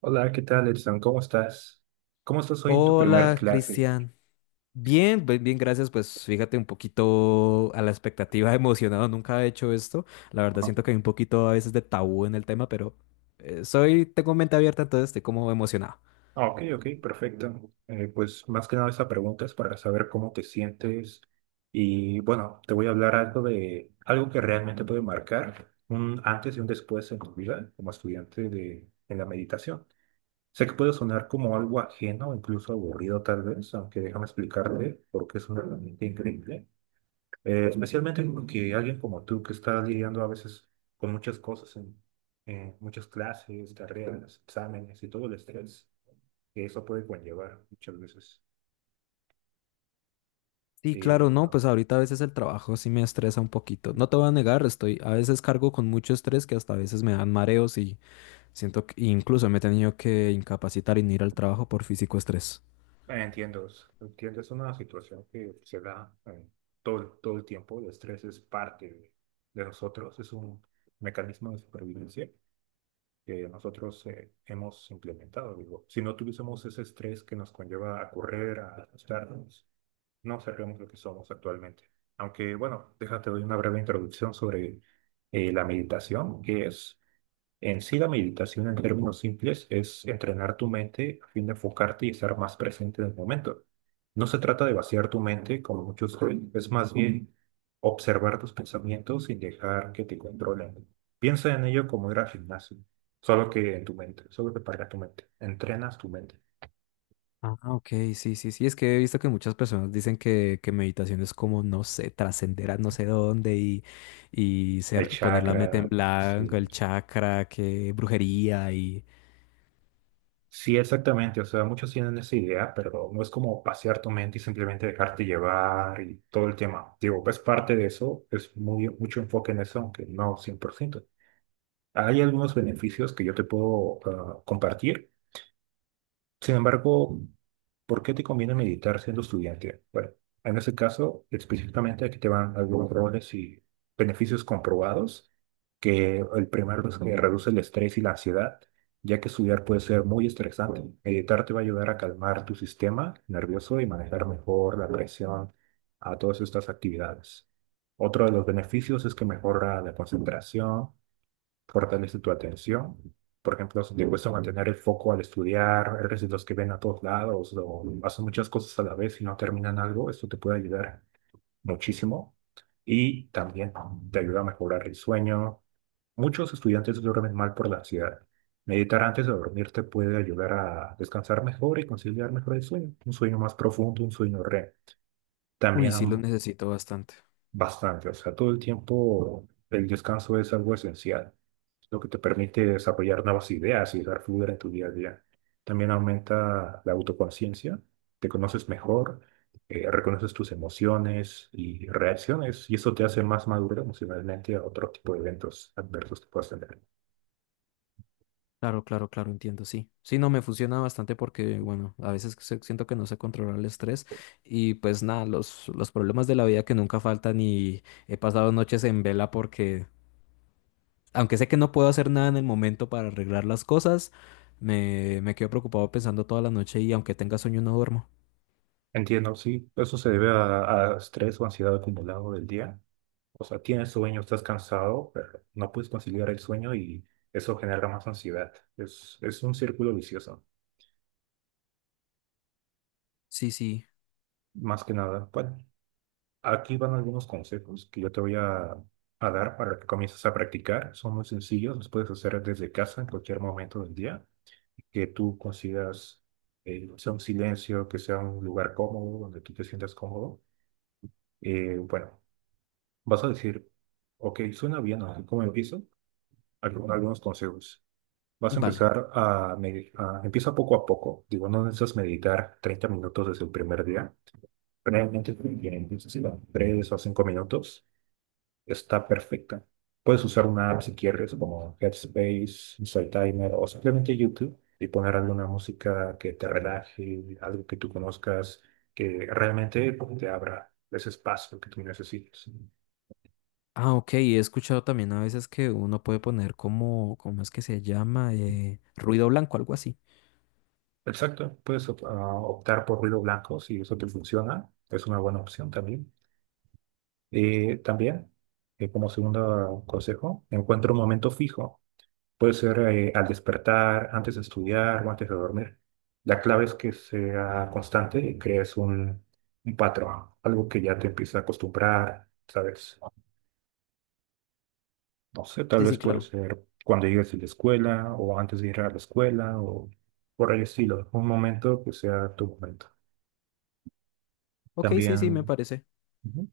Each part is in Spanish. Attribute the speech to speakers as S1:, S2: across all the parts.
S1: Hola, ¿qué tal, Edson? ¿Cómo estás? ¿Cómo estás hoy en tu primer
S2: Hola,
S1: clase?
S2: Cristian. Bien, pues, bien, gracias. Pues fíjate un poquito a la expectativa, emocionado. Nunca he hecho esto. La verdad siento que hay un poquito a veces de tabú en el tema, pero tengo mente abierta, entonces estoy como emocionado.
S1: Ah, ok, ok, perfecto. Pues más que nada esa pregunta es para saber cómo te sientes y bueno, te voy a hablar algo de algo que realmente puede marcar un antes y un después en tu vida como estudiante de, en la meditación. Sé que puede sonar como algo ajeno, incluso aburrido tal vez, aunque déjame explicarte porque es una herramienta increíble. Especialmente que alguien como tú que está lidiando a veces con muchas cosas, en muchas clases, carreras, exámenes y todo el estrés que eso puede conllevar muchas veces.
S2: Sí,
S1: Y,
S2: claro, no, pues ahorita a veces el trabajo sí me estresa un poquito. No te voy a negar, estoy a veces cargo con mucho estrés que hasta a veces me dan mareos y siento que incluso me he tenido que incapacitar y no ir al trabajo por físico estrés.
S1: ah, entiendo, entiendo, es una situación que se da todo el tiempo. El estrés es parte de nosotros, es un mecanismo de supervivencia que nosotros hemos implementado. Digo, si no tuviésemos ese estrés que nos conlleva a correr, a asustarnos, no seremos lo que somos actualmente. Aunque, bueno, déjate doy una breve introducción sobre la meditación, en sí la meditación en términos simples es entrenar tu mente a fin de enfocarte y estar más presente en el momento. No se trata de vaciar tu mente, como muchos creen, es más bien observar tus pensamientos sin dejar que te controlen. Piensa en ello como ir al gimnasio, solo que para tu mente. Entrenas tu mente.
S2: Ah, ok, sí, sí, sí. Es que he visto que muchas personas dicen que meditación es como, no sé, trascender a no sé dónde y
S1: El
S2: ser, poner la meta
S1: chakra,
S2: en blanco,
S1: sí.
S2: el chakra, que brujería y...
S1: Sí, exactamente. O sea, muchos tienen esa idea, pero no es como pasear tu mente y simplemente dejarte llevar y todo el tema. Digo, es parte de eso, mucho enfoque en eso, aunque no 100%. Hay algunos beneficios que yo te puedo compartir, sin embargo, ¿por qué te conviene meditar siendo estudiante? Bueno, en ese caso, específicamente aquí te van algunos roles y beneficios comprobados, que el primero es que reduce el estrés y la ansiedad, ya que estudiar puede ser muy estresante. Meditar te va a ayudar a calmar tu sistema nervioso y manejar mejor la presión a todas estas actividades. Otro de los beneficios es que mejora la concentración, fortalece tu atención. Por ejemplo, si te cuesta mantener el foco al estudiar, eres de los que ven a todos lados o hacen muchas cosas a la vez y no terminan algo, esto te puede ayudar muchísimo, y también te ayuda a mejorar el sueño. Muchos estudiantes duermen mal por la ansiedad. Meditar antes de dormir te puede ayudar a descansar mejor y conciliar mejor el sueño, un sueño más profundo, un sueño REM.
S2: Uy,
S1: También
S2: sí, lo
S1: am-
S2: necesito bastante.
S1: Bastante, o sea, todo el tiempo el descanso es algo esencial, lo que te permite desarrollar nuevas ideas y dar fluidez en tu día a día. También aumenta la autoconciencia, te conoces mejor, reconoces tus emociones y reacciones, y eso te hace más maduro emocionalmente a otro tipo de eventos adversos que puedas tener.
S2: Claro, claro, claro, entiendo, sí. Sí, no, me funciona bastante porque, bueno, a veces siento que no sé controlar el estrés y pues nada, los problemas de la vida que nunca faltan y he pasado noches en vela porque aunque sé que no puedo hacer nada en el momento para arreglar las cosas, me quedo preocupado pensando toda la noche y aunque tenga sueño no duermo.
S1: Entiendo, sí, eso se debe a estrés o ansiedad acumulado del día. O sea, tienes sueño, estás cansado, pero no puedes conciliar el sueño y eso genera más ansiedad. Es un círculo vicioso,
S2: Sí, sí,
S1: más que nada. Bueno, aquí van algunos consejos que yo a dar para que comiences a practicar. Son muy sencillos, los puedes hacer desde casa en cualquier momento del día, que tú consigas, sea un silencio, que sea un lugar cómodo, donde tú te sientas cómodo. Bueno, vas a decir, ok, suena bien, ¿no? ¿Cómo empiezo? Algunos consejos. Vas a
S2: vale.
S1: empieza poco a poco. Digo, no necesitas meditar 30 minutos desde el primer día. Realmente, empiezas a 3 o 5 minutos. Está perfecta. Puedes usar una app si quieres, como Headspace, Insight Timer o simplemente YouTube y poner alguna música que te relaje, algo que tú conozcas, que realmente te abra ese espacio que tú necesitas.
S2: Ah, ok, he escuchado también a veces que uno puede poner como, ¿cómo es que se llama? Ruido blanco, algo así.
S1: Exacto, puedes optar por ruido blanco si eso te funciona. Es una buena opción también. Y también, como segundo consejo, encuentra un momento fijo. Puede ser al despertar, antes de estudiar o antes de dormir. La clave es que sea constante y crees un patrón, algo que ya te empieza a acostumbrar, ¿sabes? No sé, tal
S2: Sí,
S1: vez
S2: sí,
S1: puede
S2: claro.
S1: ser cuando llegues de la escuela o antes de ir a la escuela o por el estilo. Un momento que sea tu momento.
S2: Ok, sí, sí, me
S1: También.
S2: parece.
S1: Ujú.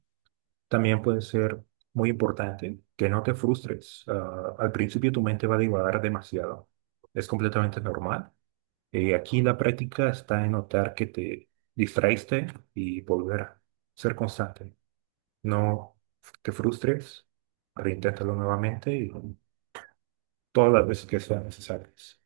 S1: También puede ser muy importante que no te frustres. Ah, al principio tu mente va a divagar demasiado. Es completamente normal. Aquí la práctica está en notar que te distraíste y volver a ser constante. No te frustres, reinténtalo nuevamente y todas las veces que sean necesarias.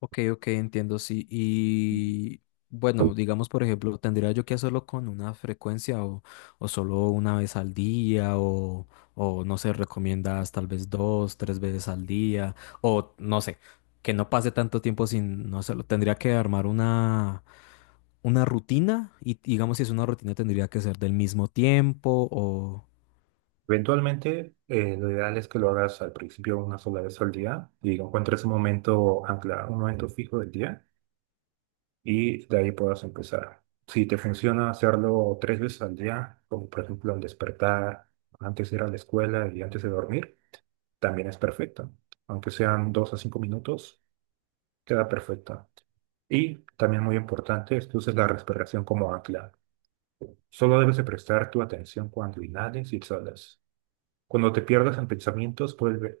S2: Ok, ok, entiendo, sí. Y bueno, digamos, por ejemplo, ¿tendría yo que hacerlo con una frecuencia o solo una vez al día? ¿O, o no sé, recomiendas tal vez dos, tres veces al día? O no sé, que no pase tanto tiempo sin no hacerlo. Tendría que armar una rutina y digamos, si es una rutina, ¿tendría que ser del mismo tiempo o...?
S1: Eventualmente, lo ideal es que lo hagas al principio una sola vez al día y encuentres un momento anclado, un momento fijo del día y de ahí puedas empezar. Si te funciona hacerlo tres veces al día, como por ejemplo al despertar, antes de ir a la escuela y antes de dormir, también es perfecto. Aunque sean 2 a 5 minutos, queda perfecta. Y también muy importante es que uses la respiración como ancla. Solo debes de prestar tu atención cuando inhales y exhalas. Cuando te pierdas en pensamientos, vuelve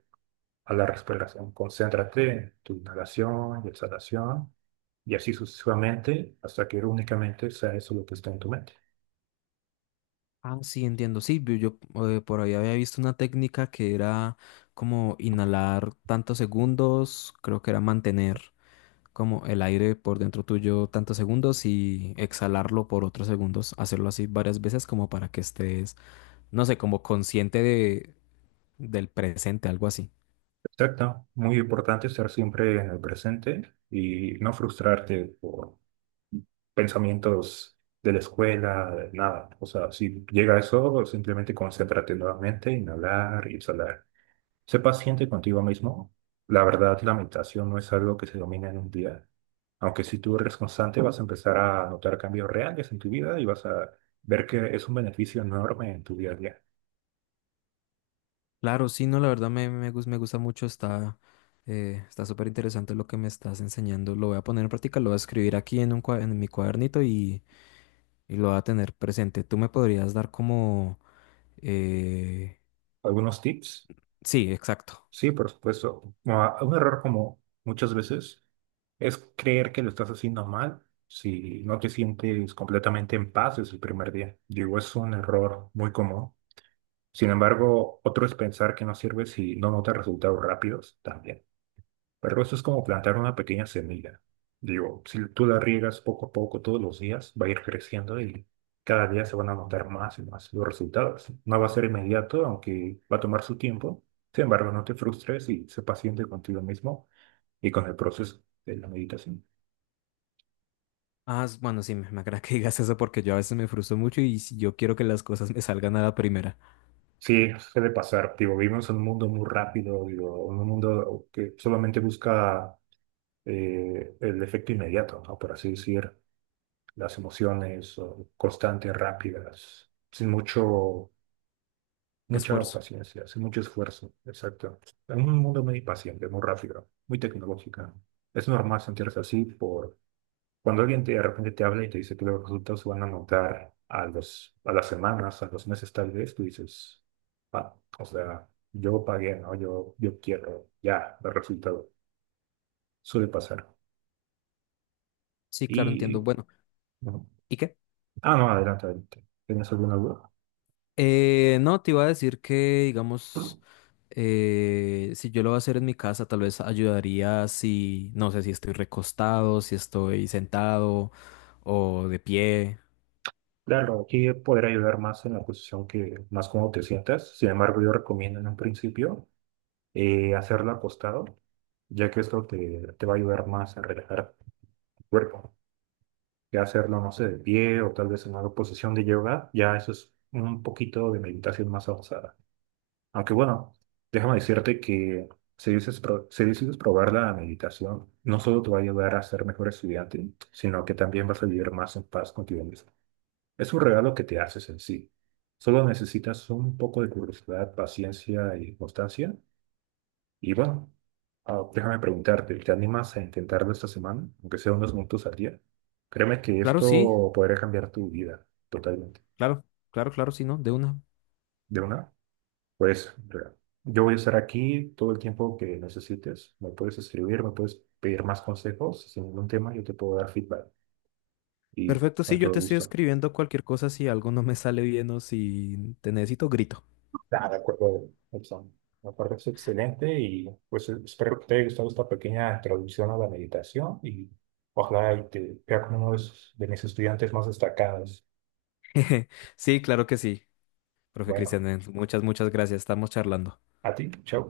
S1: a la respiración. Concéntrate en tu inhalación y exhalación y así sucesivamente hasta que únicamente sea eso lo que está en tu mente.
S2: Ah, sí, entiendo. Sí, vi- yo por ahí había visto una técnica que era como inhalar tantos segundos, creo que era mantener como el aire por dentro tuyo tantos segundos y exhalarlo por otros segundos, hacerlo así varias veces como para que estés, no sé, como consciente de, del presente, algo así.
S1: Exacto. Muy importante estar siempre en el presente y no frustrarte por pensamientos de la escuela, de nada. O sea, si llega eso, simplemente concéntrate nuevamente, inhalar y exhalar. Sé paciente contigo mismo. La verdad, la meditación no es algo que se domina en un día. Aunque si tú eres constante, vas a empezar a notar cambios reales en tu vida y vas a ver que es un beneficio enorme en tu día a día.
S2: Claro, sí, no, la verdad me gusta mucho, está está súper interesante lo que me estás enseñando, lo voy a poner en práctica, lo voy a escribir aquí en un, en mi cuadernito y lo va a tener presente. ¿Tú me podrías dar como... eh...?
S1: ¿Algunos tips?
S2: Sí, exacto.
S1: Sí, por supuesto. Ah, un error como muchas veces es creer que lo estás haciendo mal si no te sientes completamente en paz desde el primer día. Digo, es un error muy común. Sin embargo, otro es pensar que no sirve si no notas resultados rápidos también. Pero eso es como plantar una pequeña semilla. Digo, si tú la riegas poco a poco todos los días, va a ir creciendo y cada día se van a notar más y más los resultados. No va a ser inmediato, aunque va a tomar su tiempo. Sin embargo, no te frustres y sé paciente contigo mismo y con el proceso de la meditación.
S2: Bueno, sí, me agrada que digas eso porque yo a veces me frustro mucho y si yo quiero que las cosas me salgan a la primera.
S1: Sí, suele pasar. Digo, vivimos en un mundo muy rápido, digo, en un mundo que solamente busca el efecto inmediato, ¿no? Por así decir. Las emociones o constantes, rápidas, sin mucho, mucha
S2: Esfuerzo.
S1: paciencia, sin mucho esfuerzo. Exacto. En un mundo muy paciente, muy rápido, muy tecnológico. Es normal sentirse así por cuando alguien de repente te habla y te dice que los resultados se van a notar a las semanas, a los meses tal vez, tú dices: "Ah, o sea, yo pagué, ¿no? Yo quiero ya el resultado". Suele pasar.
S2: Sí, claro,
S1: Y,
S2: entiendo. Bueno,
S1: bueno.
S2: ¿y qué?
S1: Ah, no, adelante. ¿Tienes alguna duda?
S2: No, te iba a decir que, digamos, si yo lo voy a hacer en mi casa, tal vez ayudaría si, no sé, si estoy recostado, si estoy sentado o de pie.
S1: Claro, aquí poder ayudar más en la posición que más cómodo te sientas. Sin embargo, yo recomiendo en un principio hacerlo acostado, ya que te va a ayudar más a relajar el cuerpo. Ya hacerlo, no sé, de pie o tal vez en una posición de yoga, ya eso es un poquito de meditación más avanzada. Aunque bueno, déjame decirte que si decides probar la meditación, no solo te va a ayudar a ser mejor estudiante, sino que también vas a vivir más en paz contigo mismo. Es un regalo que te haces en sí. Solo necesitas un poco de curiosidad, paciencia y constancia. Y bueno, déjame preguntarte, ¿te animas a intentarlo esta semana, aunque sea unos minutos al día? Créeme que
S2: Claro, sí,
S1: esto podría cambiar tu vida totalmente.
S2: claro, claro, claro, sí, ¿no? De una.
S1: ¿De una? Pues mira, yo voy a estar aquí todo el tiempo que necesites. Me puedes escribir, me puedes pedir más consejos. Si sin ningún tema, yo te puedo dar feedback. Y
S2: Perfecto,
S1: con
S2: sí, yo
S1: todo
S2: te estoy
S1: gusto.
S2: escribiendo cualquier cosa si algo no me sale bien o si te necesito, grito.
S1: Nada, de acuerdo, Edson. Me parece excelente y pues espero que te haya gustado esta pequeña introducción a la meditación y ojalá y te vea como de mis estudiantes más destacados.
S2: Sí, claro que sí, profe
S1: Bueno,
S2: Cristian, muchas, muchas gracias, estamos charlando.
S1: a ti, chao.